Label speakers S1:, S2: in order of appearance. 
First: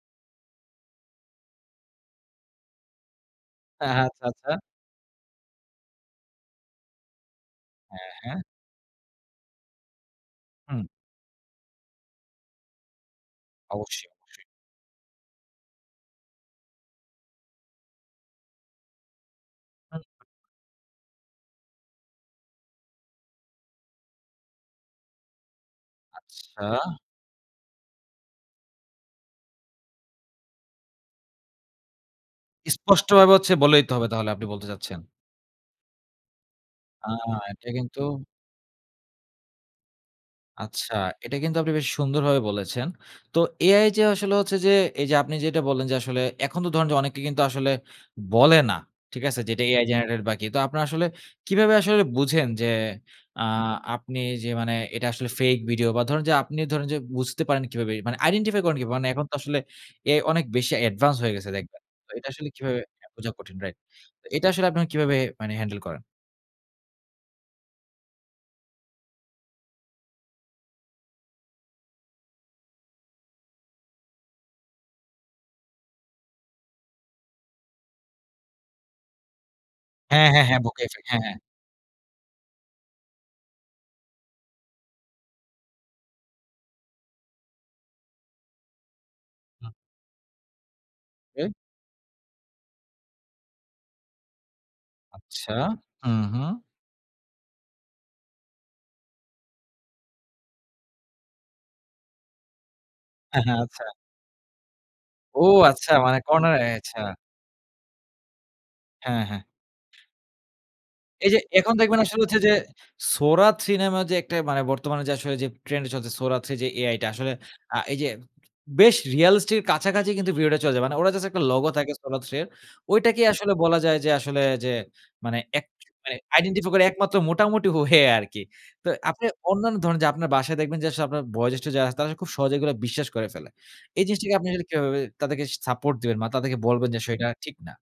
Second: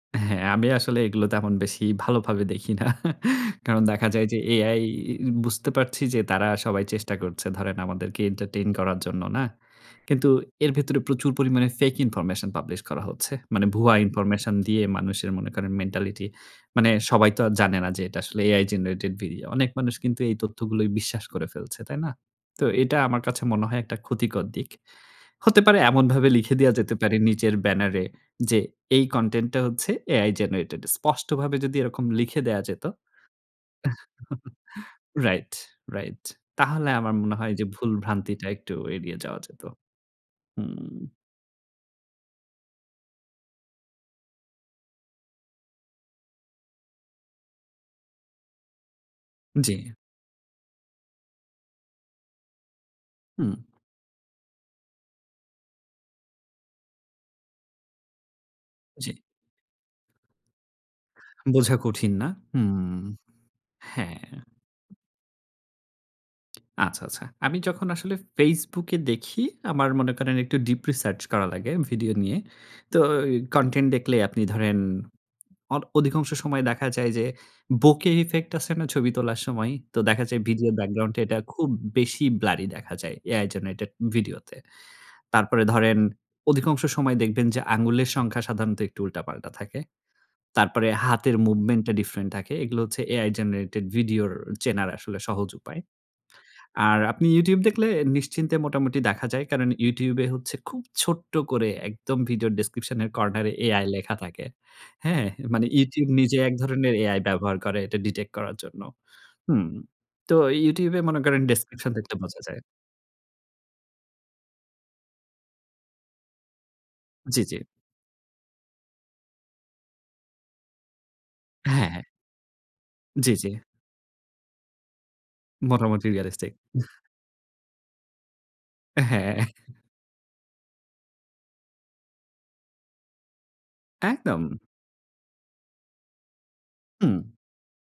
S1: হ্যাঁ, আমিও আসলে এগুলো তেমন বেশি ভালোভাবে দেখি না। কারণ
S2: হ্যাঁ,
S1: দেখা
S2: হ্যাঁ। আচ্ছা,
S1: যায় যে
S2: আচ্ছা।
S1: AI বুঝতে পারছি। যে তারা সবাই চেষ্টা করছে। ধরেন
S2: হ্যাঁ,
S1: আমাদেরকে
S2: হ্যাঁ।
S1: এন্টারটেইন করার জন্য না। কিন্তু এর
S2: হুম।
S1: ভেতরে প্রচুর পরিমাণে ফেক ইনফরমেশন পাবলিশ করা হচ্ছে। মানে ভুয়া
S2: অবশ্যই, অবশ্যই।
S1: ইনফরমেশন দিয়ে মানুষের মনে করেন মেন্টালিটি। মানে সবাই তো আর জানে না, যে এটা আসলে AI জেনারেটেড ভিডিও। অনেক মানুষ
S2: হু।
S1: কিন্তু এই তথ্যগুলোয় বিশ্বাস করে ফেলছে। তাই না? তো এটা আমার কাছে মনে হয় একটা ক্ষতিকর দিক। হতে পারে এমনভাবে লিখে দেওয়া
S2: আচ্ছা।
S1: যেতে পারে। নিজের ব্যানারে যে, "এই কনটেন্ট টা হচ্ছে, AI জেনারেটেড।" স্পষ্টভাবে যদি এরকম লিখে দেওয়া যেত
S2: স্পষ্টভাবে ভাবে হচ্ছে বলে দিতে হবে। তাহলে আপনি বলতে চাচ্ছেন।
S1: Right, right. তাহলে
S2: আ
S1: আমার মনে হয় যে
S2: এটা
S1: ভুল
S2: কিন্তু
S1: ভ্রান্তিটা একটু এড়িয়ে যাওয়া যেত।
S2: আচ্ছা।
S1: হুম।
S2: এটা কিন্তু আপনি বেশ সুন্দরভাবে বলেছেন। তো AI যে আসলে হচ্ছে, যে এই যে আপনি যেটা বললেন। যে আসলে এখন তো ধরুন অনেকে কিন্তু আসলে বলে না। ঠিক আছে? যেটা
S1: জ্বি।
S2: AI জেনারেটেড বা কি? তো আপনারা আসলে কিভাবে আসলে বুঝেন? যে আ
S1: হুম।
S2: আপনি যে মানে এটা আসলে ফেক ভিডিও, বা ধরুন যে আপনি ধরুন যে বুঝতে পারেন কিভাবে? মানে আইডেন্টিফাই করেন কিভাবে? মানে
S1: জ্বি।
S2: এখন তো আসলে AI আসলে অনেক বেশি অ্যাডভান্স হয়ে গেছে
S1: বোঝা
S2: দেখবেন।
S1: কঠিন না।
S2: এটা আসলে কিভাবে
S1: হুম,
S2: বোঝা কঠিন রাইট,
S1: হ্যাঁ।
S2: এটা আসলে আপনারা কিভাবে মানে হ্যান্ডেল করেন?
S1: আচ্ছা, আচ্ছা। আমি যখন আসলে Facebook এ দেখি, আমার মনে করেন একটু ডিপ রিসার্চ করা লাগে ভিডিও নিয়ে। তো কনটেন্ট দেখলে আপনি ধরেন অর অধিকাংশ সময় দেখা যায়। যে বোকে ইফেক্ট আছে না, ছবি তোলার সময়। তো দেখা
S2: হ্যাঁ,
S1: যায়
S2: হ্যাঁ, হ্যাঁ
S1: ভিডিওর
S2: বোকে ইফেক্ট।
S1: ব্যাকগ্রাউন্ড
S2: হ্যাঁ
S1: এ
S2: হ্যাঁ।
S1: এটা খুব বেশি ব্লারি দেখা যায় AI জেনারেটেড ভিডিওতে। তারপরে ধরেন অধিকাংশ সময় দেখবেন। যে আঙুলের সংখ্যা সাধারণত একটু উল্টাপাল্টা
S2: হু।
S1: থাকে। তারপরে হাতের
S2: হুম।
S1: মুভমেন্ট টা ডিফরেন্ট থাকে। এগুলো হচ্ছে AI জেনারেটেড ভিডিওর চেনার আসলে সহজ
S2: আচ্ছা।
S1: উপায়।
S2: হুম, হুম।
S1: আর আপনি YouTube দেখলে নিশ্চিন্তে মোটামুটি দেখা যায়। কারণ YouTube এ হচ্ছে খুব ছোট্ট করে, একদম ভিডিওর ডেসক্রিপশন এর
S2: হ্যাঁ,
S1: কর্নার
S2: হ্যাঁ, আচ্ছা।
S1: AI লেখা থাকে। হ্যাঁ,
S2: ও
S1: মানে
S2: আচ্ছা
S1: YouTube
S2: মানে
S1: নিজে এক
S2: কর্নারে।
S1: ধরনের
S2: আচ্ছা।
S1: AI ব্যবহার করে। এটা ডিটেক্ট করার জন্য।
S2: হ্যাঁ, হ্যাঁ।
S1: হুম, তো YouTube এ মনে
S2: এই যে
S1: করেন
S2: এখন
S1: ডেসক্রিপশন
S2: দেখবেন,
S1: দেখলে
S2: আসলে হচ্ছে
S1: বোঝা
S2: যে
S1: যায়।
S2: Sora 3 নামে যে একটা মানে বর্তমানে যে, আসলে যে ট্রেন্ড চলছে Sora 3 যে AI টা। আসলে
S1: জ্বি, জ্বি।
S2: আ এই যে বেশ রিয়ালিস্টক এর কাছাকাছি, কিন্তু ভিডিও টা চলে যায়। মানে ওরা জাস্ট একটা লোগো থাকে
S1: হ্যাঁ।
S2: Sora 3 এর। ঐটাকেই
S1: জ্বি, জ্বি।
S2: আসলে বলা যায় যে, আসলে যে মানে একচু
S1: মোটামুটি
S2: মানে
S1: রিয়ালিস্টিক।
S2: আইডেন্টিফাই করে
S1: আহ
S2: একমাত্র মোটামুটি ওয়ে আরকি। তো আপনি
S1: হ্যাঁ।
S2: অন্যান্য ধরেন যে আপনার বাসায় দেখবেন যে, আসলে আপনার বয়জ্যেষ্ঠ যারা আছে। তারা খুব সহজে এগুলো বিশ্বাস করে ফেলে। এই জিনিসটাকে
S1: একদম।
S2: আপনি কিভাবে তাদেরকে সাপোর্ট দিবেন? বা তাদেরকে বলবেন যে,
S1: হুম।
S2: সেটা ঠিক না?